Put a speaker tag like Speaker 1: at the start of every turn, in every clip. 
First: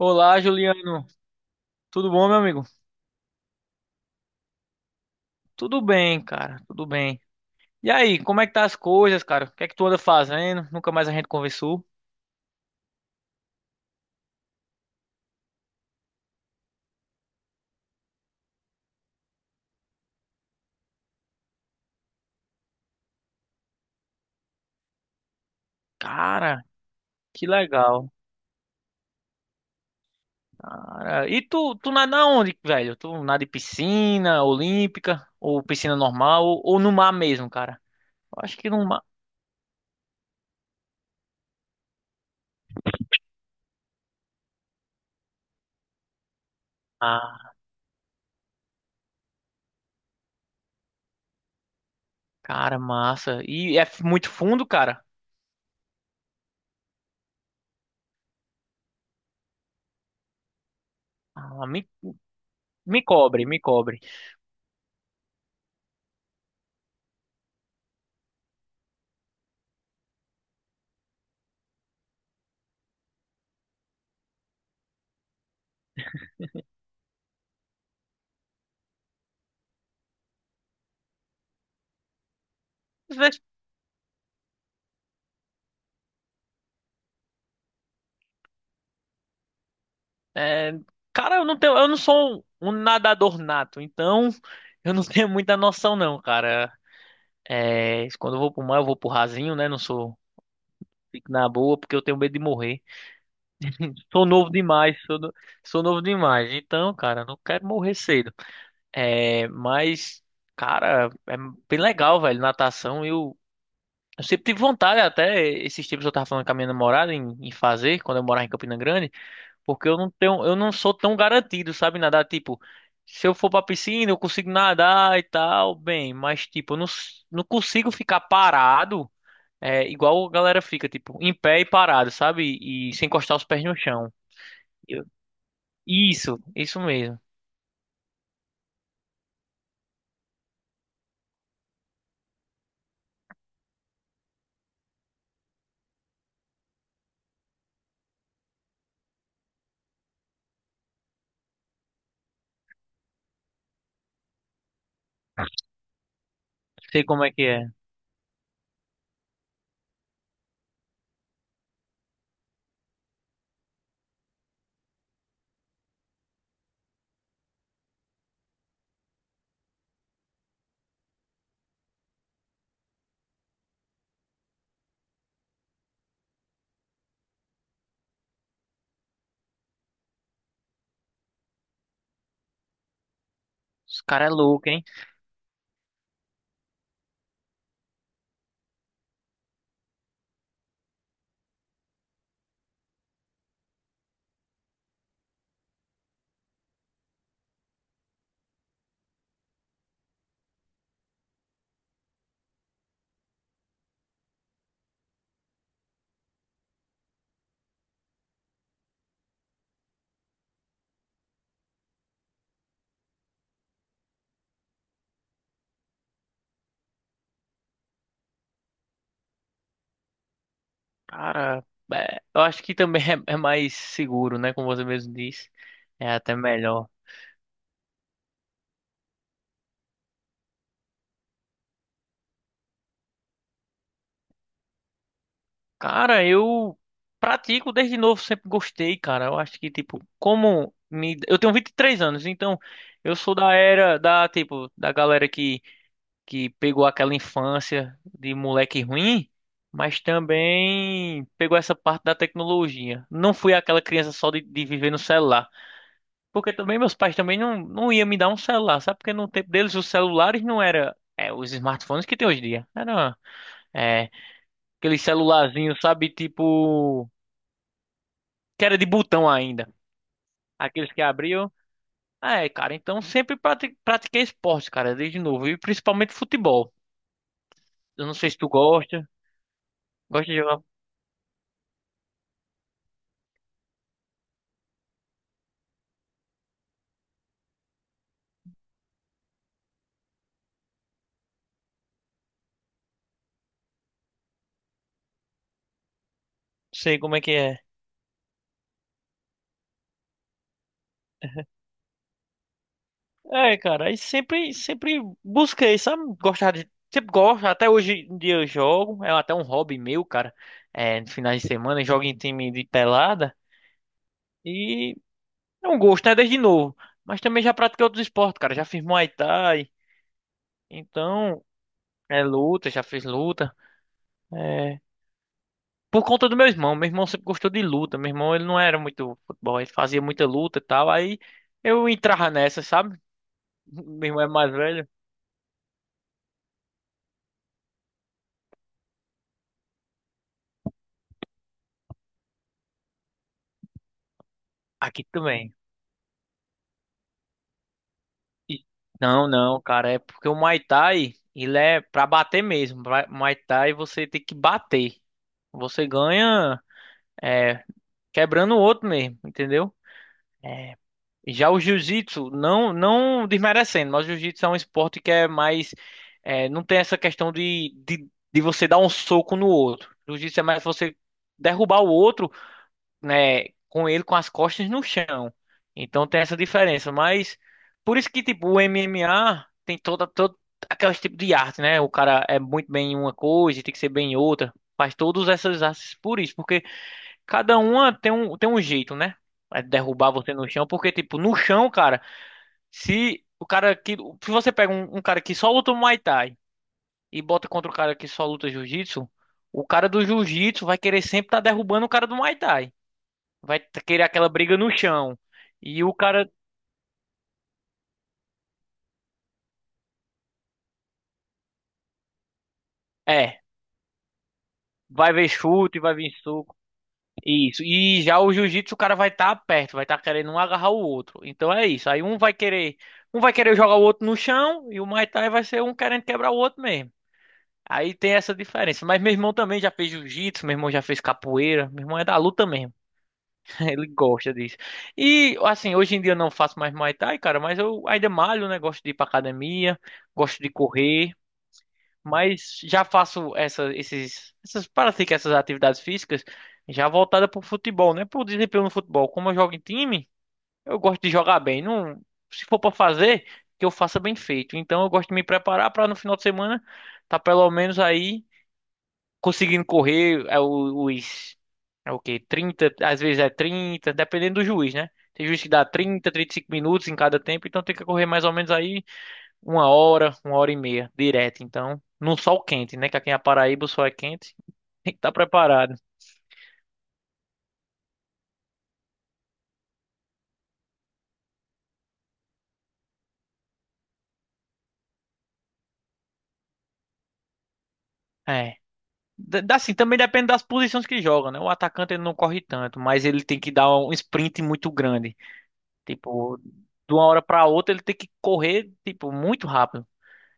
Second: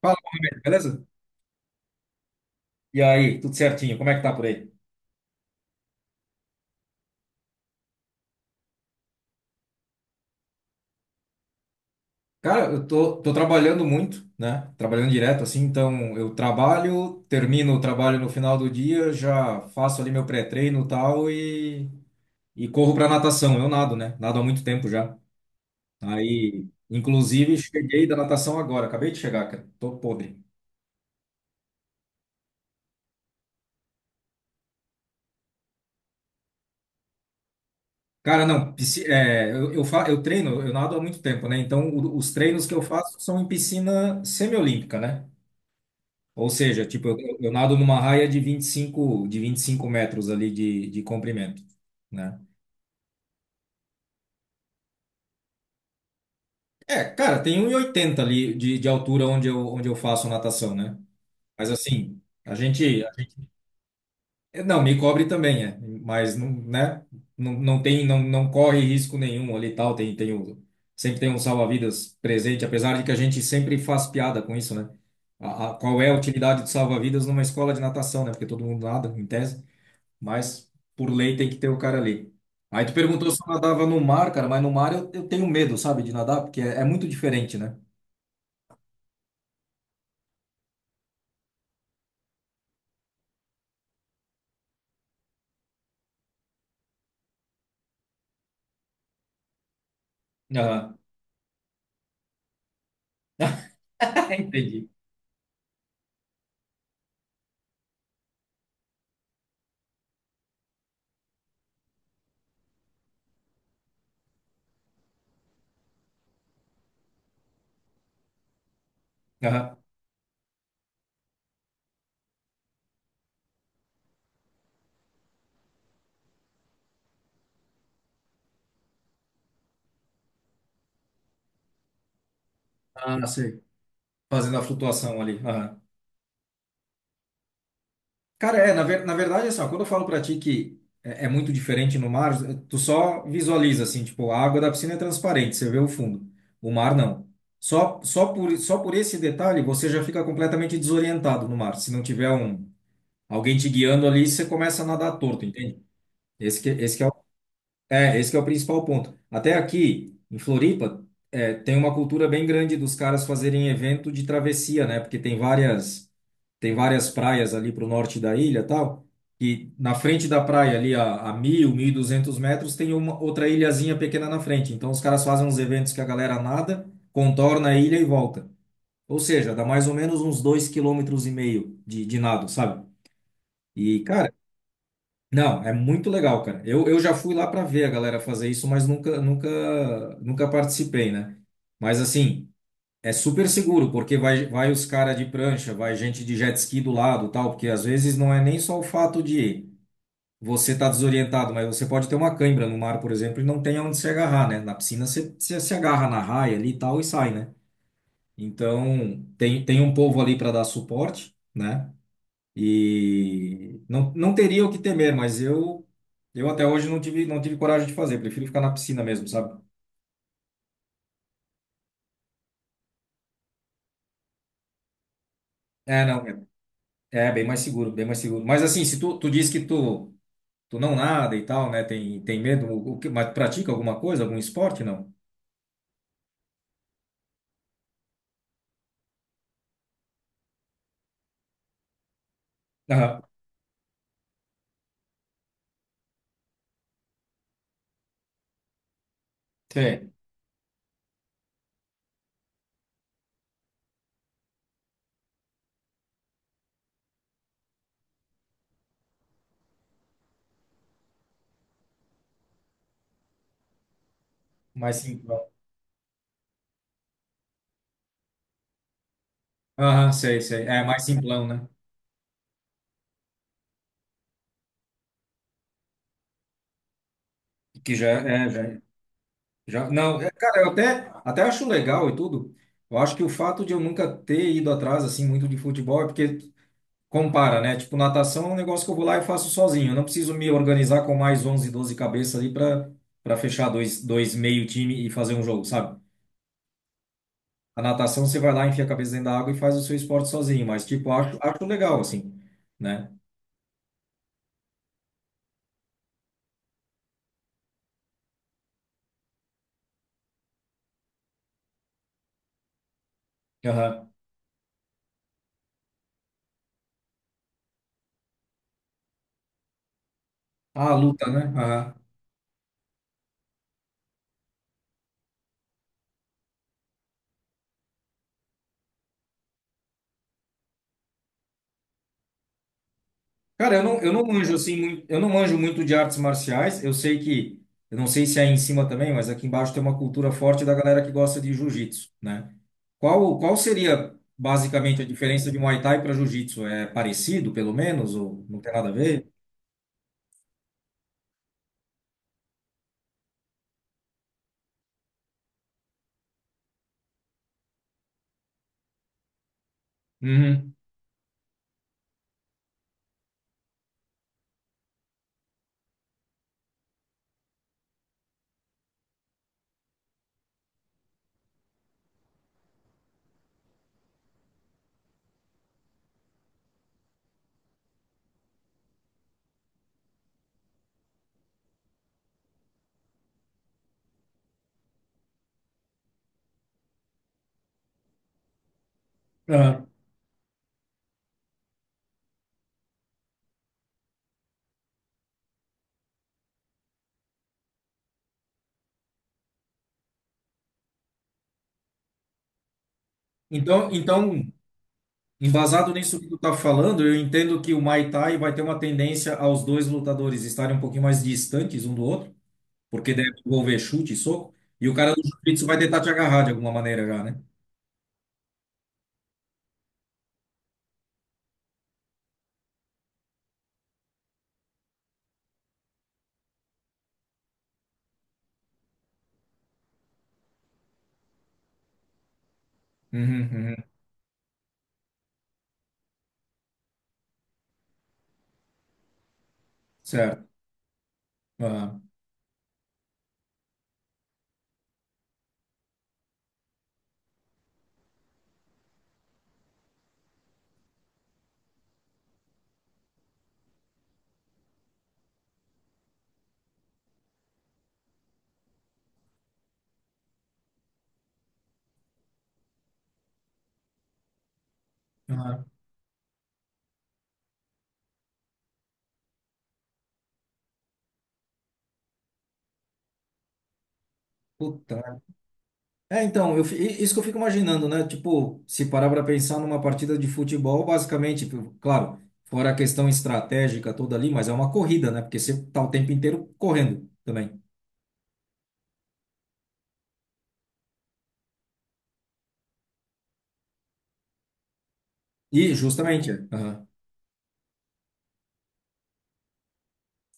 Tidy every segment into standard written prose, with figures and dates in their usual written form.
Speaker 1: Fala, Mohamed, beleza?
Speaker 2: Juliano. Tudo bom, meu amigo?
Speaker 1: E aí, tudo certinho? Como é que tá por aí?
Speaker 2: Tudo bem, cara. Tudo bem. E aí, como é que tá as coisas, cara? O que é que tu anda fazendo? Nunca mais a gente conversou.
Speaker 1: Cara, eu tô trabalhando muito, né? Trabalhando direto, assim, então eu trabalho, termino o trabalho no final do dia, já faço ali meu pré-treino e tal e corro pra natação. Eu nado, né? Nado há muito tempo já.
Speaker 2: Cara,
Speaker 1: Aí,
Speaker 2: que
Speaker 1: inclusive, cheguei
Speaker 2: legal.
Speaker 1: da natação agora, acabei de chegar, cara. Tô podre.
Speaker 2: Cara, e tu nada onde, velho? Tu nada em piscina olímpica ou piscina normal ou no mar mesmo, cara? Eu
Speaker 1: Cara,
Speaker 2: acho que
Speaker 1: não,
Speaker 2: no mar.
Speaker 1: é, eu, fa, eu treino, eu nado há muito tempo, né? Então, os treinos que eu faço são em piscina semiolímpica, né? Ou seja, tipo, eu
Speaker 2: Ah,
Speaker 1: nado numa raia de 25 metros ali de comprimento, né?
Speaker 2: cara, massa. E é muito fundo, cara?
Speaker 1: É, cara, tem um e oitenta ali de altura onde eu faço natação, né?
Speaker 2: Ah,
Speaker 1: Mas assim,
Speaker 2: me
Speaker 1: a
Speaker 2: cobre,
Speaker 1: gente-
Speaker 2: me cobre.
Speaker 1: é, não, me cobre também, é, mas não, né? Não, não tem, não, não corre risco nenhum ali e tal, tem, tem o, sempre tem um salva-vidas presente, apesar de que a gente sempre faz piada com isso, né? Qual é a utilidade do salva-vidas numa escola de natação, né? Porque todo mundo nada, em tese. Mas por lei tem que ter o cara ali. Aí tu perguntou se eu nadava no mar, cara, mas no mar eu tenho medo, sabe, de nadar, porque é, é muito diferente, né?
Speaker 2: É, cara, eu não tenho, eu não sou um nadador nato, então eu não tenho muita noção não, cara. É, quando eu vou pro mar, eu vou pro rasinho, né? Não sou,
Speaker 1: Aham.
Speaker 2: fico na boa porque eu tenho medo de morrer. Sou novo
Speaker 1: Entendi.
Speaker 2: demais, sou, no- sou novo demais. Então, cara, não quero morrer cedo. É, mas, cara, é bem legal, velho, natação. Eu sempre tive vontade, até esses tempos eu tava falando com a minha namorada em fazer, quando eu morava em Campina Grande.
Speaker 1: Aham.
Speaker 2: Porque eu não tenho, eu não sou tão garantido, sabe, nadar, tipo, se eu for pra piscina, eu consigo nadar e tal, bem, mas tipo, eu não, s- não consigo ficar parado, é, igual a galera fica, tipo, em pé e parado, sabe? E sem
Speaker 1: Ah,
Speaker 2: encostar os
Speaker 1: sei.
Speaker 2: pés no chão.
Speaker 1: Fazendo a
Speaker 2: Eu-
Speaker 1: flutuação ali. Aham.
Speaker 2: isso, isso mesmo.
Speaker 1: Cara, é, na verdade, assim, ó, quando eu falo pra ti que é, é muito diferente no mar, tu só visualiza, assim, tipo, a água da piscina é transparente, você vê o fundo. O mar, não. Só por esse detalhe, você já fica completamente desorientado no mar. Se não tiver um, alguém te guiando ali, você começa a nadar torto, entende? Esse que, esse que
Speaker 2: Sei
Speaker 1: é, o-
Speaker 2: como é que é.
Speaker 1: esse que é o principal ponto. Até aqui, em Floripa, é, tem uma cultura bem grande dos caras fazerem evento de travessia, né? Porque tem várias praias ali para o norte da ilha, e tal. E na frente da praia, ali a mil, mil e duzentos metros, tem uma outra ilhazinha pequena na frente. Então os caras fazem uns eventos que a galera nada, contorna a ilha e volta. Ou seja, dá mais ou menos uns dois vírgula cinco quilômetros e meio de nado, sabe? E,
Speaker 2: Os cara é
Speaker 1: cara,
Speaker 2: louco, hein?
Speaker 1: não, é muito legal, cara. Eu já fui lá para ver a galera fazer isso, mas nunca participei, né? Mas assim, é super seguro, porque vai os caras de prancha, vai gente de jet ski do lado, tal, porque às vezes não é nem só o fato de você estar desorientado, mas você pode ter uma cãibra no mar, por exemplo, e não tem aonde se agarrar, né? Na piscina você se agarra na raia ali e tal e sai, né? Então, tem um povo ali para dar suporte, né? E não, não teria o que temer, mas eu até hoje não tive não tive coragem de fazer, prefiro ficar na piscina mesmo, sabe?
Speaker 2: Cara, é, eu acho que também é mais seguro, né, como você mesmo disse.
Speaker 1: É,
Speaker 2: É
Speaker 1: não,
Speaker 2: até
Speaker 1: é,
Speaker 2: melhor.
Speaker 1: é bem mais seguro, bem mais seguro. Mas assim, se tu, tu diz que tu não nada e tal, né? Tem medo, o que, mas pratica alguma coisa, algum esporte, não?
Speaker 2: Cara, eu pratico desde novo, sempre gostei, cara. Eu acho que, tipo, como me... Eu tenho 23 anos, então eu
Speaker 1: Aham,
Speaker 2: sou da era da, tipo, da galera que pegou aquela infância de moleque ruim, mas
Speaker 1: sei,
Speaker 2: também pegou essa parte da tecnologia. Não fui aquela criança só de viver no celular. Porque também meus pais também não iam me dar um celular, sabe? Porque no tempo deles os celulares não era é, os smartphones que tem hoje em dia. Era é,
Speaker 1: mais
Speaker 2: aquele
Speaker 1: simplão.
Speaker 2: celularzinho, sabe? Tipo, que era de botão ainda.
Speaker 1: Aham, sei, sei. É
Speaker 2: Aqueles que
Speaker 1: mais simplão,
Speaker 2: abriam.
Speaker 1: né?
Speaker 2: Ah, é, cara, então sempre pratiquei esporte, cara, desde novo. E principalmente futebol.
Speaker 1: Que
Speaker 2: Eu
Speaker 1: já
Speaker 2: não sei se
Speaker 1: é,
Speaker 2: tu
Speaker 1: já,
Speaker 2: gosta.
Speaker 1: já não, é,
Speaker 2: Gosta de jogar?
Speaker 1: cara,
Speaker 2: Não.
Speaker 1: eu até até acho legal e tudo. Eu acho que o fato de eu nunca ter ido atrás assim muito de futebol é porque compara, né? Tipo, natação é um negócio que eu vou lá e faço sozinho. Eu não preciso me organizar com mais 11, 12 cabeças ali para fechar dois meio time e fazer um jogo, sabe?
Speaker 2: Sei como é que é.
Speaker 1: A natação você vai lá, enfia a cabeça dentro da água e faz o seu esporte sozinho, mas tipo, acho legal assim, né?
Speaker 2: É, cara, aí sempre, sempre busquei, sabe? Gostar de. Sempre gosto, até hoje em dia eu jogo. É até um hobby meu, cara. É, no finais de semana, eu jogo em time de pelada.
Speaker 1: Aham.
Speaker 2: E é um gosto, né? Desde novo. Mas também já pratiquei outros esportes, cara. Já fiz Muay Thai.
Speaker 1: Ah, luta,
Speaker 2: Então,
Speaker 1: né? Aham.
Speaker 2: é luta, já fiz luta. É, por conta do meu irmão. Meu irmão sempre gostou de luta. Meu irmão, ele não era muito futebol, ele fazia muita luta e tal. Aí eu entrava nessa, sabe?
Speaker 1: Cara,
Speaker 2: Meu
Speaker 1: eu
Speaker 2: irmão
Speaker 1: não
Speaker 2: é mais
Speaker 1: manjo assim,
Speaker 2: velho.
Speaker 1: muito, eu não manjo muito de artes marciais. Eu sei que, eu não sei se é aí em cima também, mas aqui embaixo tem uma cultura forte da galera que gosta de jiu-jitsu, né? Qual seria basicamente
Speaker 2: Aqui
Speaker 1: a diferença
Speaker 2: também.
Speaker 1: de Muay Thai para jiu-jitsu? É parecido, pelo menos, ou não
Speaker 2: E-
Speaker 1: tem nada a ver?
Speaker 2: Não, não, cara, é porque o Muay Thai, ele é pra bater mesmo. Muay Thai você tem que bater. Você ganha é, quebrando o outro mesmo, entendeu?
Speaker 1: Uhum.
Speaker 2: Já o jiu-jitsu, não, não desmerecendo, mas o jiu-jitsu é um esporte que é mais. É, não tem essa questão de você dar um soco no outro. O jiu-jitsu é mais você derrubar o outro, né, com ele com as costas no chão. Então tem essa diferença. Mas por isso que, tipo, o MMA tem toda, todo aqueles tipo de arte, né? O cara é muito bem em uma coisa e tem que ser bem em outra. Faz todas essas artes por isso, porque cada uma tem um jeito, né? É
Speaker 1: Aham.
Speaker 2: derrubar você no chão, porque, tipo, no chão, cara. Se o cara que. Se você pega um cara que só luta Muay Thai e bota contra o cara que só luta Jiu-Jitsu, o cara do Jiu-Jitsu vai querer sempre estar derrubando o cara do Muay Thai. Querer aquela
Speaker 1: Então,
Speaker 2: briga no chão. E
Speaker 1: embasado
Speaker 2: o
Speaker 1: nisso que
Speaker 2: cara.
Speaker 1: tu tá falando, eu entendo que o Muay Thai vai ter uma tendência aos dois lutadores estarem um pouquinho mais distantes um do outro, porque deve
Speaker 2: É.
Speaker 1: envolver chute e soco, e o
Speaker 2: Vai
Speaker 1: cara do
Speaker 2: ver
Speaker 1: jiu-jitsu vai
Speaker 2: chute, vai
Speaker 1: tentar te
Speaker 2: vir
Speaker 1: agarrar de
Speaker 2: soco.
Speaker 1: alguma maneira já, né?
Speaker 2: Isso. E já o jiu-jitsu, o cara vai estar perto, vai estar querendo um agarrar o outro. Então é isso. Aí um vai querer. Um vai querer jogar o outro no chão e o Muay Thai vai ser um querendo quebrar o outro mesmo. Aí tem essa diferença. Mas meu irmão também já fez jiu-jitsu, meu irmão já fez capoeira, meu irmão é da luta mesmo.
Speaker 1: Uhum,
Speaker 2: Ele
Speaker 1: uhum.
Speaker 2: gosta disso. E assim, hoje em dia eu não faço mais Muay Thai, cara, mas eu ainda malho, né? Gosto de ir pra academia, gosto
Speaker 1: Certo.
Speaker 2: de correr,
Speaker 1: Aham.
Speaker 2: mas já faço essas, pratico essas atividades físicas já voltada pro futebol, né? Pro desempenho no futebol. Como eu jogo em time, eu gosto de jogar bem. Não, se for pra fazer, que eu faça bem feito. Então eu gosto de me preparar pra no final de semana tá pelo menos aí conseguindo correr os é o quê? 30 às vezes é 30 dependendo do juiz, né? Tem juiz que
Speaker 1: Aham.
Speaker 2: dá 35 minutos em cada tempo, então tem que correr mais ou menos aí uma hora e meia direto, então, num sol quente, né? Que aqui na Paraíba o sol é quente, tem
Speaker 1: Puta
Speaker 2: que estar
Speaker 1: merda.
Speaker 2: preparado.
Speaker 1: É, então, isso que eu fico imaginando, né? Tipo, se parar para pensar numa partida de futebol, basicamente, claro, fora a questão estratégica toda ali, mas é uma corrida, né? Porque você tá o tempo inteiro correndo também.
Speaker 2: É. Assim, também depende das posições que joga, né? O atacante ele não corre tanto, mas ele tem que dar um sprint muito grande.
Speaker 1: E justamente, é.
Speaker 2: Tipo,
Speaker 1: Aham.
Speaker 2: de uma hora para outra ele tem que correr, tipo, muito rápido.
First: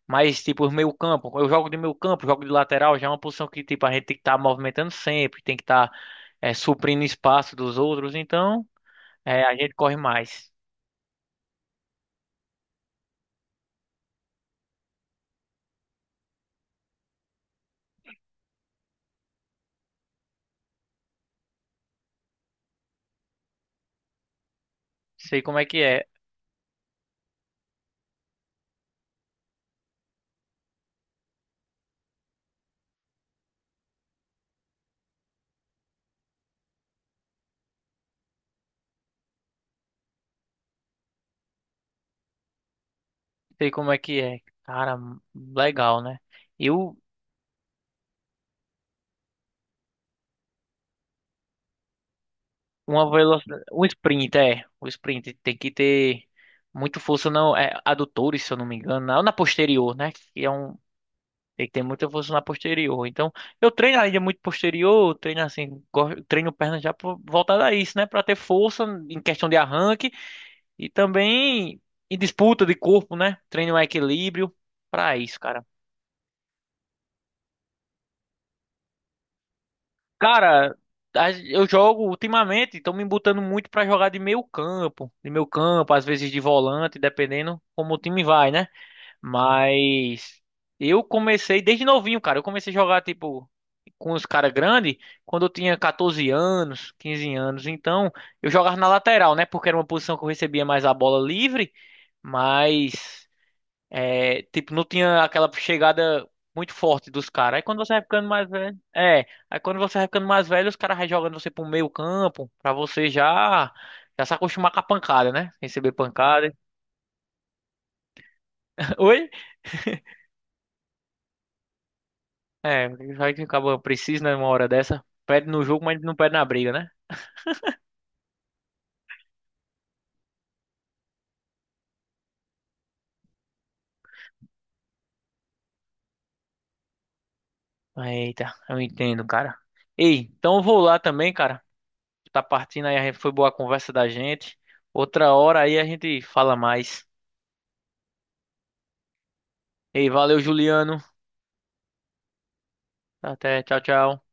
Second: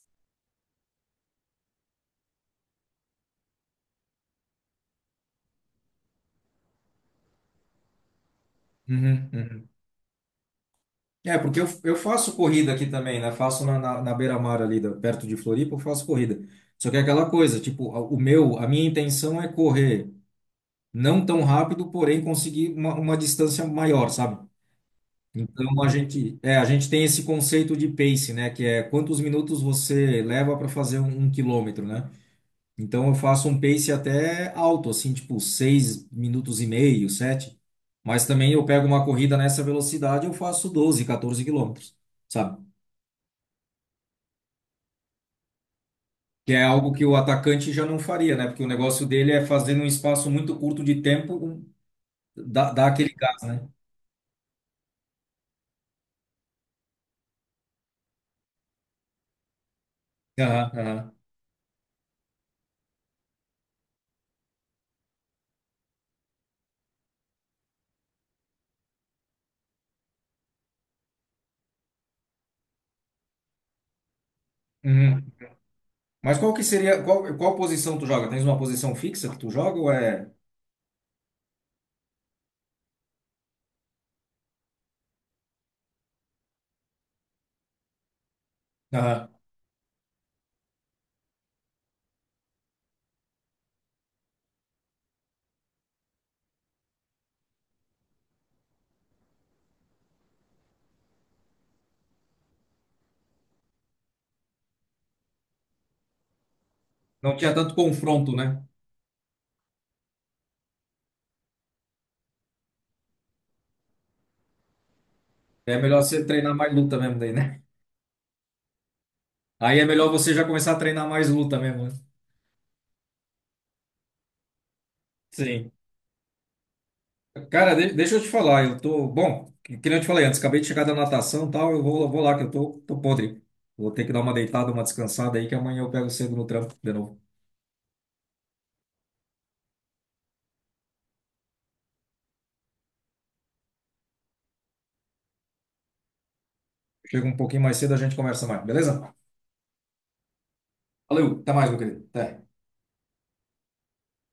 Speaker 2: Mas, tipo, meio campo, eu jogo de meio campo, jogo de lateral, já é uma posição que, tipo, a gente tem que estar movimentando sempre, tem que estar suprindo espaço dos outros, então
Speaker 1: Uhum,
Speaker 2: é, a
Speaker 1: uhum.
Speaker 2: gente corre mais.
Speaker 1: É, porque eu faço corrida aqui também, né? Faço na beira-mar ali, perto de Floripa, eu faço corrida. Só que é aquela coisa, tipo, a minha intenção é correr não tão rápido, porém conseguir uma distância maior, sabe?
Speaker 2: Sei como é que
Speaker 1: Então
Speaker 2: é,
Speaker 1: a gente tem esse conceito de pace, né? Que é quantos minutos você leva para fazer um quilômetro, né? Então eu faço um pace até alto, assim, tipo, seis minutos e meio, sete. Mas também eu pego uma corrida nessa velocidade, eu faço 12, 14 quilômetros, sabe?
Speaker 2: sei como é que é. Cara, legal, né?
Speaker 1: Que é
Speaker 2: E
Speaker 1: algo
Speaker 2: o,
Speaker 1: que o atacante já não faria, né? Porque o negócio dele é fazer num espaço muito curto de tempo dar, dar
Speaker 2: uma
Speaker 1: aquele gás,
Speaker 2: velocidade,
Speaker 1: né?
Speaker 2: um sprint, é, o sprint tem que ter muito força, não, é, adutores, se eu não me engano, na posterior, né? Que é
Speaker 1: Aham,
Speaker 2: um.
Speaker 1: aham.
Speaker 2: Tem que ter muita força na posterior. Então, eu treino ainda muito posterior, treino assim, treino perna já voltada a isso, né? Pra ter força em questão de arranque e também em disputa de corpo, né? Treino um equilíbrio pra
Speaker 1: Uhum.
Speaker 2: isso, cara.
Speaker 1: Mas qual que seria, qual, qual posição tu joga? Tens uma posição fixa que tu joga ou é...
Speaker 2: Cara, eu jogo ultimamente, estão me botando muito pra jogar de meio campo, às vezes de volante, dependendo como o time vai, né?
Speaker 1: Aham.
Speaker 2: Mas eu comecei desde novinho, cara. Eu comecei a jogar, tipo, com os caras grandes quando eu tinha 14 anos, 15 anos. Então, eu jogava na lateral, né? Porque era uma posição que eu recebia mais a bola livre, mas, é, tipo, não tinha aquela chegada muito forte dos
Speaker 1: Não tinha
Speaker 2: caras. Aí
Speaker 1: tanto
Speaker 2: quando você vai ficando
Speaker 1: confronto,
Speaker 2: mais
Speaker 1: né?
Speaker 2: velho. É, aí quando você vai ficando mais velho, os caras vai jogando você pro meio campo, pra você já. Já se acostumar com a pancada, né?
Speaker 1: É
Speaker 2: Receber
Speaker 1: melhor você treinar
Speaker 2: pancada.
Speaker 1: mais luta mesmo daí, né?
Speaker 2: Oi?
Speaker 1: Aí é melhor você já começar a treinar mais luta mesmo, né?
Speaker 2: É, vai que acaba precisa numa hora dessa. Perde no
Speaker 1: Sim.
Speaker 2: jogo, mas não perde na briga, né?
Speaker 1: Cara, deixa eu te falar, eu tô. Bom, que nem eu te falei antes, acabei de chegar da natação e tal, vou lá que tô podre. Vou ter que dar uma deitada, uma descansada aí, que amanhã eu pego cedo no trampo de novo.
Speaker 2: Eita, eu entendo, cara. Ei, então eu vou lá também, cara. Tá partindo aí, foi boa a conversa da gente. Outra hora aí a gente fala mais.
Speaker 1: Chega um pouquinho mais cedo, a gente conversa mais, beleza?
Speaker 2: Ei, valeu, Juliano.
Speaker 1: Valeu, até mais, meu querido. Até.
Speaker 2: Até, tchau, tchau.